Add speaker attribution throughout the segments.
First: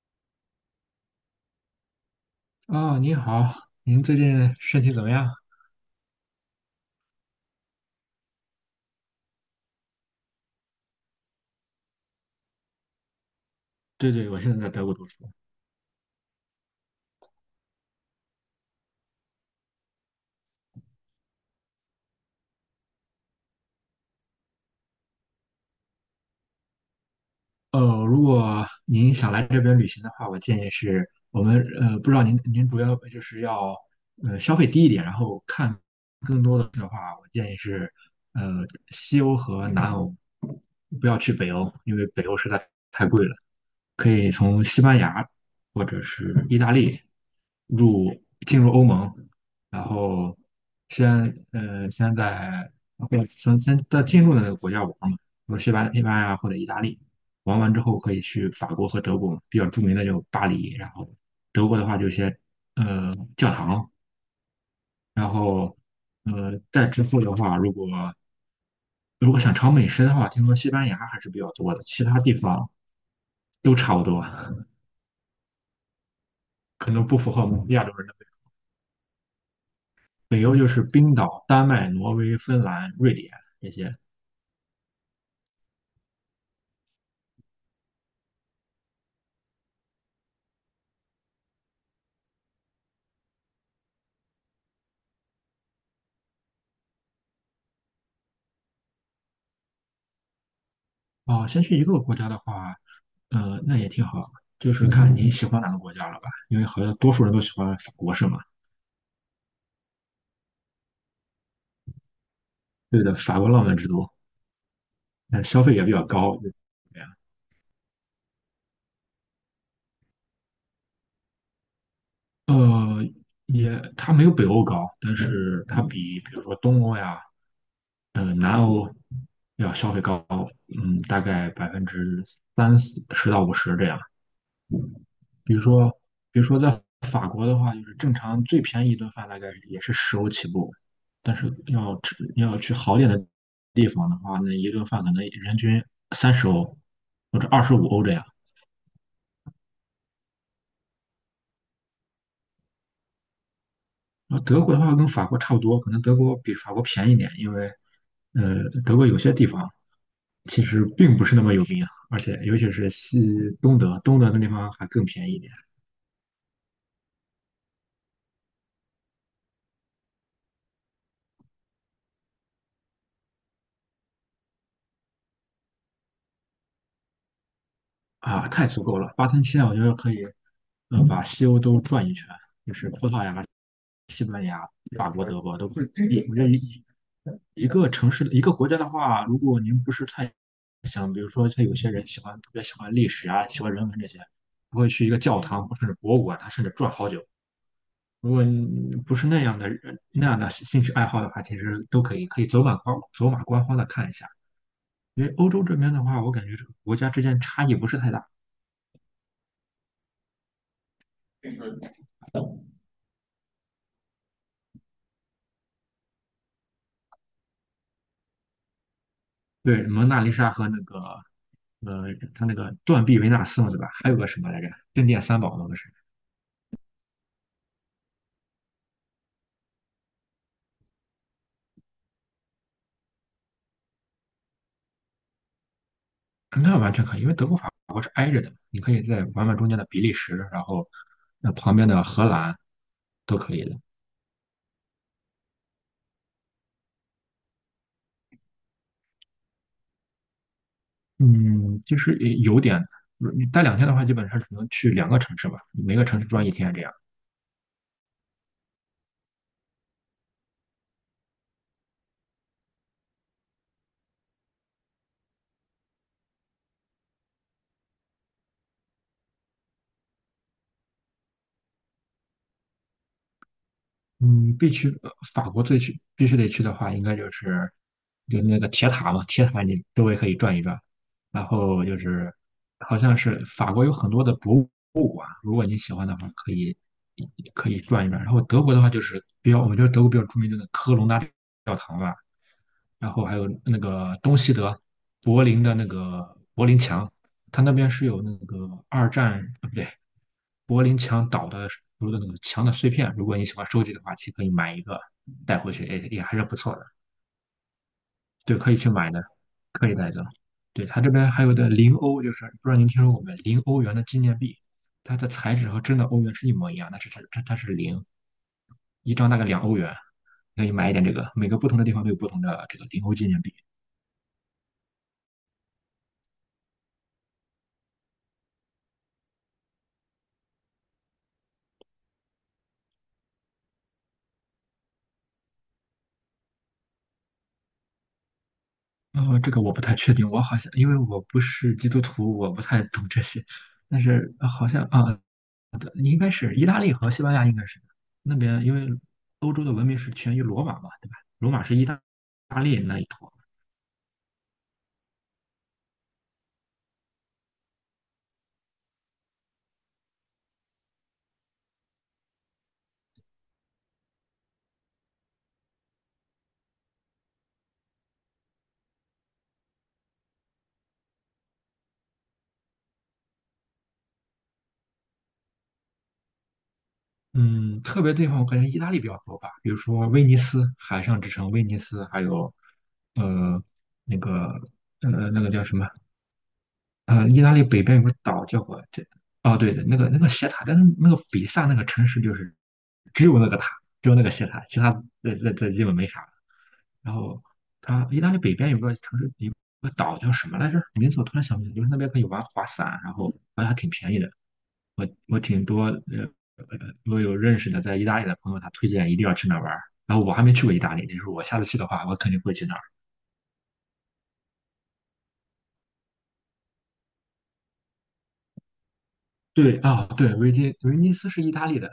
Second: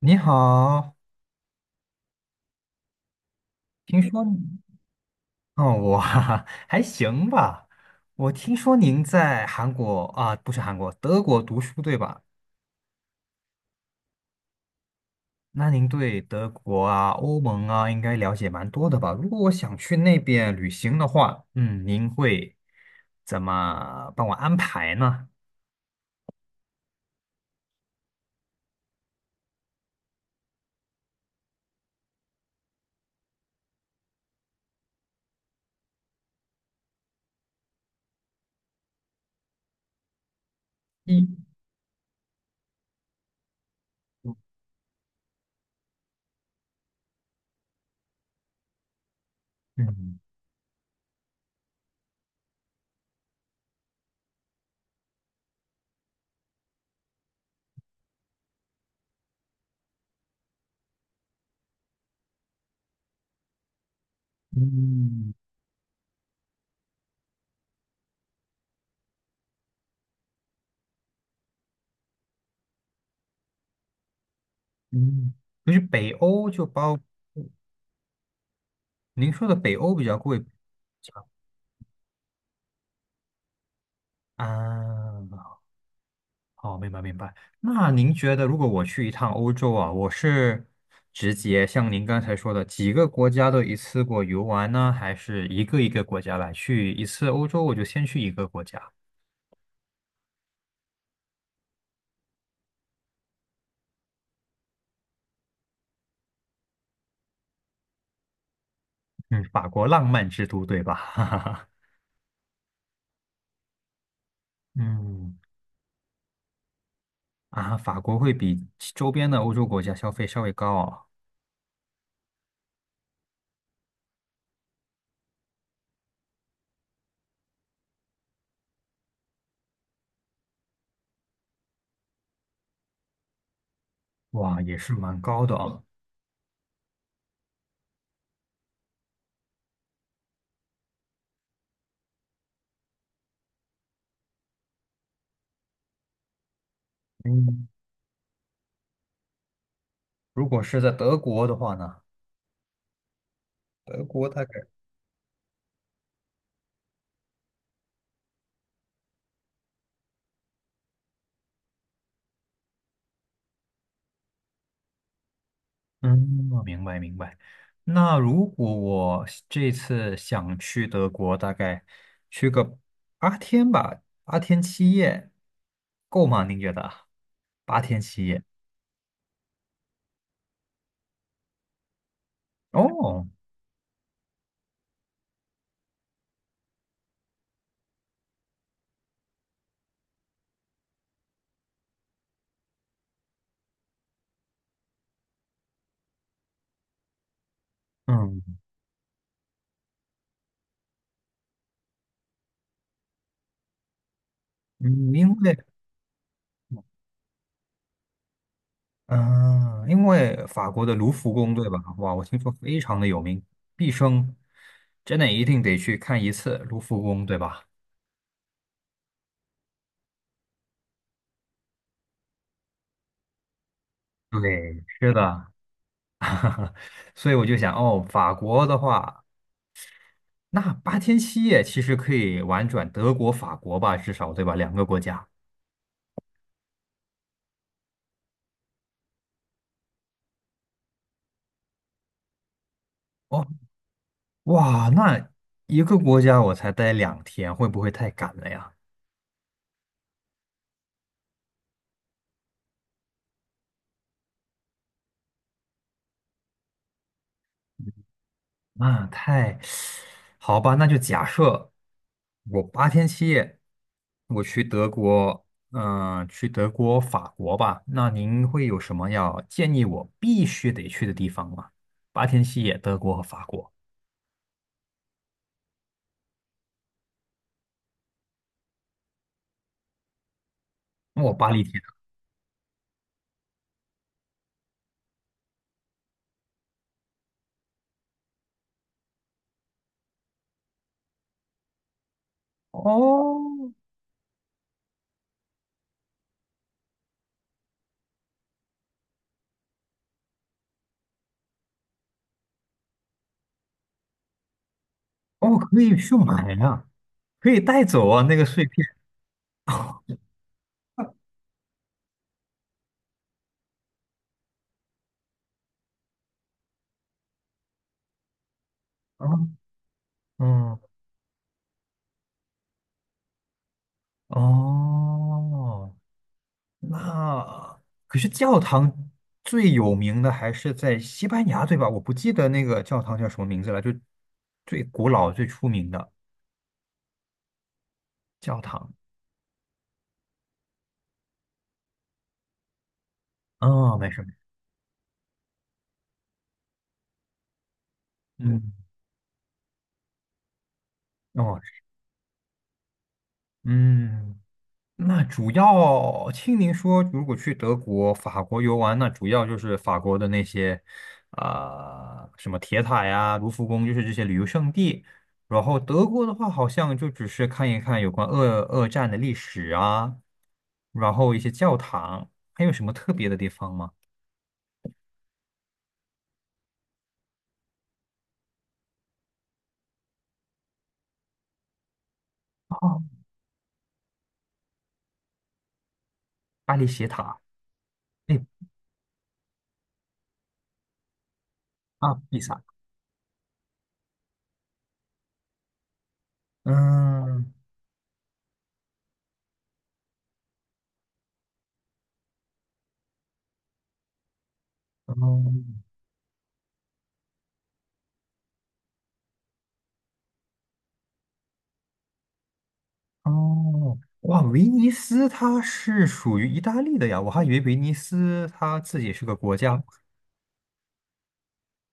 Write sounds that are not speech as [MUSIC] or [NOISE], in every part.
Speaker 1: 你好，
Speaker 2: 啊，您好，
Speaker 1: 听
Speaker 2: 您最
Speaker 1: 说你
Speaker 2: 近身体怎么样？
Speaker 1: 哦，我哈哈 [LAUGHS] 还行吧。我听说您在韩国啊，不是韩国，德国读书对吧？
Speaker 2: 对对，我现在在德国读书。
Speaker 1: 那您对德国啊、欧盟啊，应该了解蛮多的吧？如果我想去那边旅行的话，您会怎么帮我安排呢？
Speaker 2: 如果您想来这边旅行的话，我建议是我们,不知道您主要就是要消费低一点，然后看更多的话，我建议是呃西欧和南欧，不要
Speaker 1: 一，
Speaker 2: 去北欧，因为北欧实在太贵了。可以从西班牙或者是意大利入进入欧盟，然
Speaker 1: 嗯
Speaker 2: 后先呃先在或者先先在进入的那个国家玩嘛，比如西班牙或者意大利，玩完之后可以去法国和德国，比较著名的就巴黎，然后德国的话就一些教堂，然
Speaker 1: 嗯
Speaker 2: 后再之后的话，如果想尝美食的话，听说西班牙还是比较多的，其他地方都差不多，
Speaker 1: 嗯，就是北欧就
Speaker 2: 可
Speaker 1: 包，
Speaker 2: 能不符合我们亚洲人的。
Speaker 1: 您说的北欧比较贵
Speaker 2: 北欧就是冰岛、丹麦、挪威、芬兰、瑞典这些。
Speaker 1: 啊。哦，明白明白。那您觉得，如果我去一趟欧洲啊，我是直接像您刚才说的几个国家都一次过游玩呢，还是一个一个国家来去一次欧洲，我就先去一个国家？
Speaker 2: 哦，先去一个国家的话，那也挺好，就是看你喜欢哪个国家了吧，因为好像多数人都喜欢法国是吗？
Speaker 1: 嗯，法国浪漫之都，对吧？[LAUGHS]
Speaker 2: 对的，法国浪漫之都，
Speaker 1: 嗯，
Speaker 2: 但消费也比较高，这样。
Speaker 1: 啊，法国会比其周边的欧洲国家消费稍微高啊，
Speaker 2: 呃，也它没有北欧高，但是它比比如说东欧呀，南欧要消费高，嗯，大概百分之三四十到五十这样。
Speaker 1: 哇，也是蛮高
Speaker 2: 比
Speaker 1: 的
Speaker 2: 如
Speaker 1: 啊。
Speaker 2: 说，比如说在法国的话，就是正常最便宜一顿饭大概也是十欧起步，但是要去好点的地方的话，那一顿饭可能人均30欧或者二
Speaker 1: 嗯，
Speaker 2: 十五欧这样。
Speaker 1: 如果是在德国的话呢，德国
Speaker 2: 那
Speaker 1: 大概。
Speaker 2: 德国的话跟法国差不多，可能德国比法国便宜点，因为德国有些地方其实并不是那么有名啊，而且尤其是东德，东德那地方还更便宜一点。
Speaker 1: 嗯，我明白明白。那如果我这次想去德国，大概去个八天吧，八天七夜，够吗？您觉得？八天七夜？
Speaker 2: 啊，太足够了，8天7夜我觉得可以，嗯，把西欧都转一圈，就是葡萄
Speaker 1: 哦，
Speaker 2: 牙、西班牙、法国、德国都可以。我觉得一个城市、一个国家的话，如果您不是太想，比如说像有些人喜欢特别喜欢历史啊，喜欢人文这些，不会去一个教堂或甚至博物馆，他甚至转好久。如
Speaker 1: 嗯
Speaker 2: 果你不是那样的人，那样的兴趣爱好的话，其实都可以，可以走马观花的看一下。
Speaker 1: 嗯，
Speaker 2: 因为
Speaker 1: 因
Speaker 2: 欧
Speaker 1: 为
Speaker 2: 洲这边的话，我感觉这个国家之间差异不是太大，
Speaker 1: 嗯、呃因为法国的卢浮宫对吧？哇，我听说非常的有名，毕生真的一定得去看一次卢浮宫，对吧？
Speaker 2: 对，蒙娜丽莎和那个他那个断臂维纳斯嘛，对吧？还有个什么来着？
Speaker 1: 对，
Speaker 2: 镇
Speaker 1: 是
Speaker 2: 店三
Speaker 1: 的。
Speaker 2: 宝嘛，不是？
Speaker 1: [LAUGHS] 所以我就想，哦，法国的话。那八天七夜其实可以玩转德国、法国吧，至少对吧？两个国家。
Speaker 2: 那完全可以，因为德国、法国是挨着的，你可以在玩玩中间的比利时，然后那旁边的荷兰都
Speaker 1: 哦，
Speaker 2: 可以的。
Speaker 1: 哇，那一个国家我才待两天，会不会太赶了呀？
Speaker 2: 嗯，就是有点，你待2天的话，基本上只能去2个城市吧，每个城市转一天这样。
Speaker 1: 那太，[SUCKS TEETH] 好吧，那就假设我八天七夜，我去德国，去德国、法国吧。那您会有什么要建议我必须得去的地方吗？八天七夜，德国和法国，
Speaker 2: 嗯，必须法国必须得去的话，应该就是就是那个铁塔嘛，铁塔你周围可以转一转，
Speaker 1: 那我
Speaker 2: 然
Speaker 1: 巴黎铁
Speaker 2: 后
Speaker 1: 塔。
Speaker 2: 就是好像是法国有很多的博物馆，如果你喜欢的话，可以转一转。然后德国的话就是比较，我们觉得德国比较著名的那个科隆大教堂吧，然后还
Speaker 1: 哦，
Speaker 2: 有那个东西德柏林的那个柏林墙，它那边是有那个二战啊，不对，柏林墙倒的时候的那个墙的碎片。如果你喜欢收集的话，其实可以买一个
Speaker 1: 哦，
Speaker 2: 带回
Speaker 1: 可
Speaker 2: 去，
Speaker 1: 以
Speaker 2: 也
Speaker 1: 去
Speaker 2: 也还是
Speaker 1: 买
Speaker 2: 不错的。
Speaker 1: 呀、可以带走啊，那个
Speaker 2: 对，
Speaker 1: 碎
Speaker 2: 可以
Speaker 1: 片
Speaker 2: 去买的，可以带走。对，它这边还有的零欧，就是不知道您听说过没？零欧元的纪念币，它的材质和真的欧元是一模一样，但是它是零，一张大概两
Speaker 1: 啊，
Speaker 2: 欧元。可以
Speaker 1: 嗯，
Speaker 2: 买一点这个，每个不同的地方都有不同的这个零欧纪念币。
Speaker 1: 哦，那可是教堂最有名的还是在西班牙，对吧？我不记得那个教堂叫什么名字了，就最古老、最出名的教堂。
Speaker 2: 哦，这个我不太确定，我好像因为我不是基督徒，我不太懂这些。
Speaker 1: 哦，
Speaker 2: 但
Speaker 1: 没事，没
Speaker 2: 是
Speaker 1: 事
Speaker 2: 好像啊，对应该是意大利和西班牙应该是那边，
Speaker 1: 嗯，
Speaker 2: 因为欧洲的文明是起源于罗马嘛，对吧？罗
Speaker 1: 哦，
Speaker 2: 马是大利那一坨。
Speaker 1: 嗯。那主要听您说，如果去德国、法国游玩，那主要就是法国的那些，啊、什么铁塔呀、卢浮宫，就是这些旅游胜地。然后德国的话，好像就只是看一看有关二战的历史啊，然后一些教堂，还有什么特别的地方吗？
Speaker 2: 嗯，特别地方我感觉意大利比较多吧，比如说威尼斯海上之城威尼斯，还有
Speaker 1: 哦，
Speaker 2: 呃那个那个叫什么
Speaker 1: 巴黎铁
Speaker 2: ,
Speaker 1: 塔，
Speaker 2: 意大利北边有个岛
Speaker 1: 哎，
Speaker 2: 叫我这，哦，对的，那个那个斜塔，但是那个比萨那个城
Speaker 1: 啊，
Speaker 2: 市就
Speaker 1: 比
Speaker 2: 是
Speaker 1: 萨，
Speaker 2: 只有那个塔，只有那个斜塔，其他这基本没啥了。然后
Speaker 1: 嗯，
Speaker 2: 它意大利北边有个城市，有个岛叫什么来着？名字我突然想不起来，就是那边可以玩滑伞，然后好像还挺便宜的。我挺
Speaker 1: 嗯。
Speaker 2: 多呃，我有认识的在意大利的朋友，他推荐一定要去那玩儿。然后我还没去过意大利，就是我下次去的话，我肯定会去。那。
Speaker 1: 哦，哇，威尼斯它是属于意大利的呀，我还以为威尼斯它自己是个国
Speaker 2: 对
Speaker 1: 家
Speaker 2: 啊，对，威尼斯是意大利的，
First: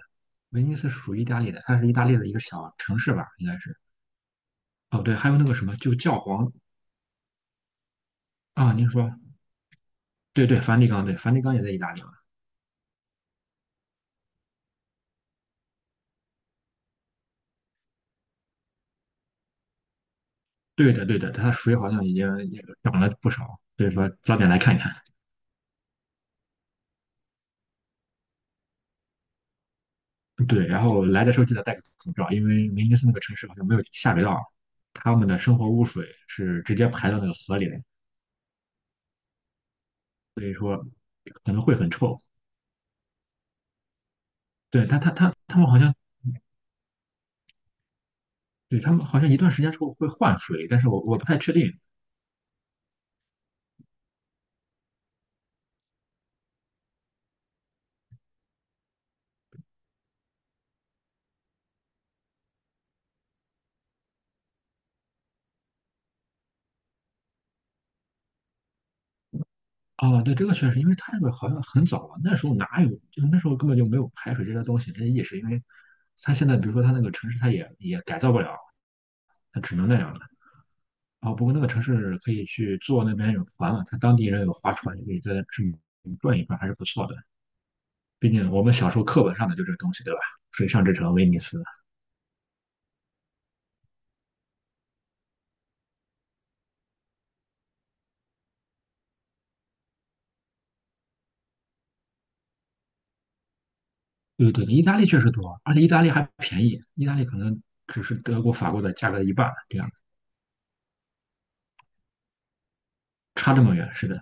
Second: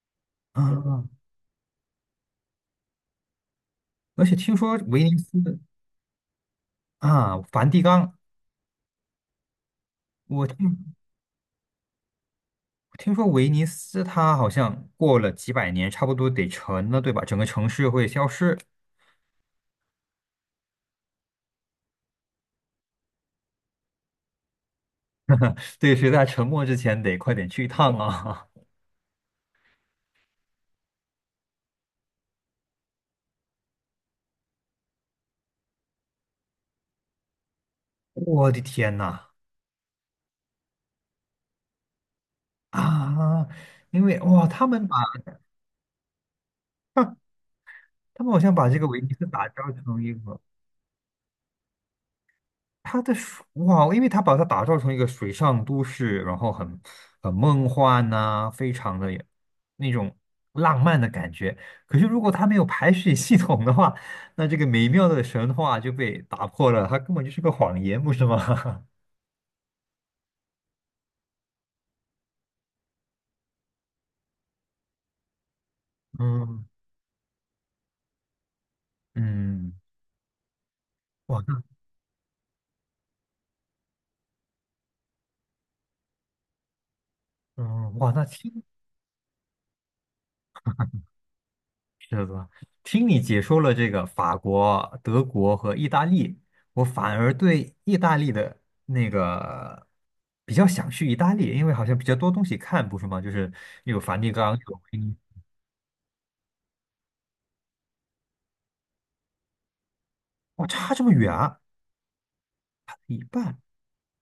Speaker 2: 威尼斯是
Speaker 1: 啊。
Speaker 2: 属于意大利的，它是意大利的一个小城市吧，应该是。
Speaker 1: 而且听说
Speaker 2: 哦，
Speaker 1: 威
Speaker 2: 对，
Speaker 1: 尼
Speaker 2: 还有那个
Speaker 1: 斯
Speaker 2: 什么，就教皇
Speaker 1: 啊，梵蒂冈，
Speaker 2: 啊，您说，
Speaker 1: 我
Speaker 2: 对对，梵蒂
Speaker 1: 听
Speaker 2: 冈，对，梵蒂冈也在意大利嘛。
Speaker 1: 听说威尼斯它好像过了几百年，差不多得沉了，对吧？整个城市会消失，
Speaker 2: 对的，对的，它水好像已经也涨了不少，所以说早点来看一看。
Speaker 1: [LAUGHS] 对，谁在沉没之前得快点去一趟啊！
Speaker 2: 对，然后来的时候记得戴个口罩，因为威尼斯那个城市好像没有下水道，他们的生活污水是直接排到那个河里的，
Speaker 1: [LAUGHS] 我的天呐
Speaker 2: 所以说可能会很臭。
Speaker 1: 啊！因为哇，他
Speaker 2: 对，
Speaker 1: 们把
Speaker 2: 他们好像。
Speaker 1: 他们好像把这
Speaker 2: 对，
Speaker 1: 个
Speaker 2: 他
Speaker 1: 威
Speaker 2: 们
Speaker 1: 尼
Speaker 2: 好
Speaker 1: 斯
Speaker 2: 像一
Speaker 1: 打
Speaker 2: 段时
Speaker 1: 造
Speaker 2: 间之后
Speaker 1: 成
Speaker 2: 会
Speaker 1: 一
Speaker 2: 换
Speaker 1: 个。
Speaker 2: 水，但是我不太确定。
Speaker 1: 它的水哇，因为它把它打造成一个水上都市，然后很很梦幻呐、非常的那种浪漫的感觉。可是如果它没有排水系统的话，那这个美妙的神话就被打破了，它根本就是个谎言，不是吗？[LAUGHS]
Speaker 2: 啊，对，这个确实，因为他那个好像很早了，那时候哪有，就那时候根本就没有排水这些东西，这些意识，因为他现在
Speaker 1: 嗯
Speaker 2: 比如说他那个城市，他也改造不了，他
Speaker 1: 嗯，
Speaker 2: 只能那样了。啊，
Speaker 1: 哇，
Speaker 2: 不过那
Speaker 1: 那
Speaker 2: 个城市可以去坐那边有船嘛，他当地人有划船，可以在这里转一转，还是不错的。
Speaker 1: 嗯哇，那
Speaker 2: 毕竟我
Speaker 1: 听
Speaker 2: 们小时候课本上的就这个东西，对吧？水上之城威尼斯，
Speaker 1: 是吧？听你解说了这个法国、德国和意大利，我反而对意大利的那个比较想去意大利，因为好像比较多东西看，不是吗？就是有梵蒂
Speaker 2: 对
Speaker 1: 冈，
Speaker 2: 对对，
Speaker 1: 有
Speaker 2: 意
Speaker 1: 威
Speaker 2: 大利
Speaker 1: 尼
Speaker 2: 确实
Speaker 1: 斯
Speaker 2: 多，而且意大利还便宜，意大利可能只是德国、法国的价格的一半，这样
Speaker 1: 哇，差这么远啊，差一
Speaker 2: 差
Speaker 1: 半，
Speaker 2: 这么远，是的。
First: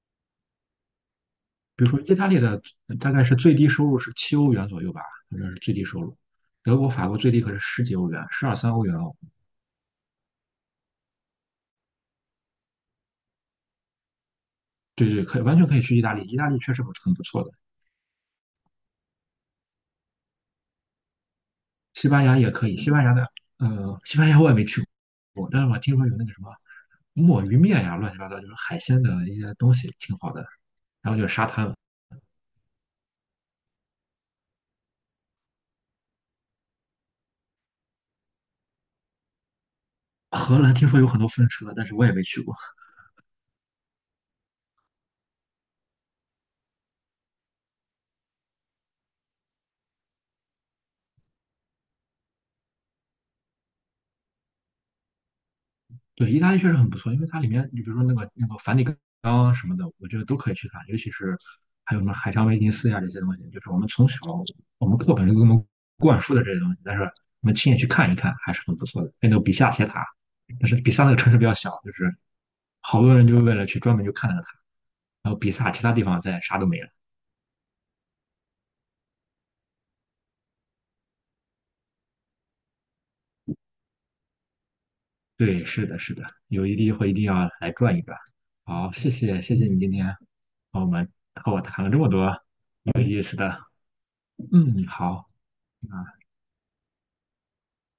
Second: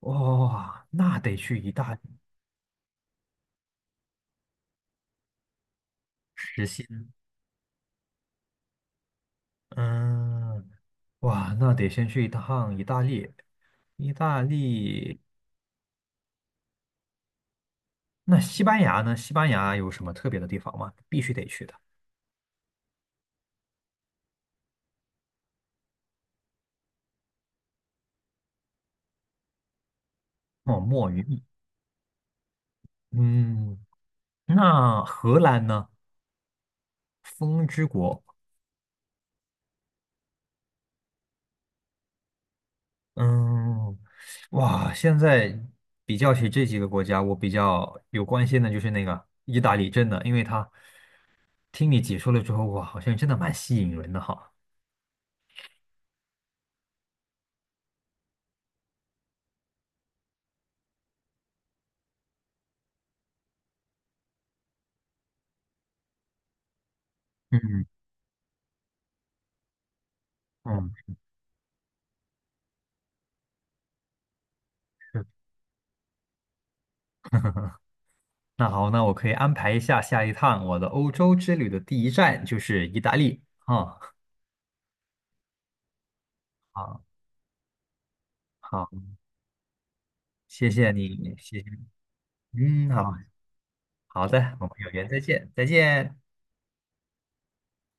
Speaker 1: 哇，那得去意
Speaker 2: 比如
Speaker 1: 大利
Speaker 2: 说意大利的大概是最低收入是7欧元左右吧，反正是最低收入。
Speaker 1: 实
Speaker 2: 德
Speaker 1: 心，
Speaker 2: 国、法国最低可是十几欧元，十二三欧元哦。
Speaker 1: 嗯，哇，那得先去一趟意大利。意大
Speaker 2: 对
Speaker 1: 利，
Speaker 2: 对，可以完全可以去意大利，意大利确实很不错的。
Speaker 1: 那西班牙呢？西班牙有什么特别的地方吗？必须得去的。
Speaker 2: 西班牙也可以，西班牙的西班牙我也没去过，但是我听说有那个什么墨鱼面呀，乱七八糟就是海鲜的一些东西，挺好的。
Speaker 1: 哦，墨
Speaker 2: 然后就是
Speaker 1: 鱼，
Speaker 2: 沙滩，
Speaker 1: 嗯，那荷兰呢？风之国，
Speaker 2: 荷兰听说有很多风车，但是我也没去过。
Speaker 1: 嗯，哇，现在比较起这几个国家，我比较有关心的就是那个意大利，真的，因为它听你解说了之后，哇，好像真的蛮吸引人的哈。
Speaker 2: 对，意大利确实很不错，因为它里面，你比如说那个梵蒂冈什么的，我觉得都可以去看，尤其是还有什么海上威尼斯呀这些东西，就是我们课本就给我们灌输的这些东西，但是我们亲眼
Speaker 1: 嗯
Speaker 2: 去看一看还是很不错的。哎那个比萨斜塔，但是比
Speaker 1: 嗯，
Speaker 2: 萨那个城市比较小，就是好多人就是为了去专门就看那个塔，
Speaker 1: 是。
Speaker 2: 然后比萨其他地方再啥都没了。
Speaker 1: 那好，那我可以安排一下下一趟我的欧洲之旅的第一站就是意大利啊。
Speaker 2: 对，是的，是的，有一地
Speaker 1: 好，
Speaker 2: 会一定要来转一转。
Speaker 1: 好，
Speaker 2: 好，谢谢你今天
Speaker 1: 谢
Speaker 2: 和我
Speaker 1: 谢
Speaker 2: 们
Speaker 1: 你，
Speaker 2: 和
Speaker 1: 谢
Speaker 2: 我
Speaker 1: 谢
Speaker 2: 谈了这么多
Speaker 1: 你，嗯，
Speaker 2: 有
Speaker 1: 好
Speaker 2: 意思的。
Speaker 1: 好的，我们
Speaker 2: 嗯，
Speaker 1: 有缘再
Speaker 2: 好，
Speaker 1: 见，再
Speaker 2: 那
Speaker 1: 见。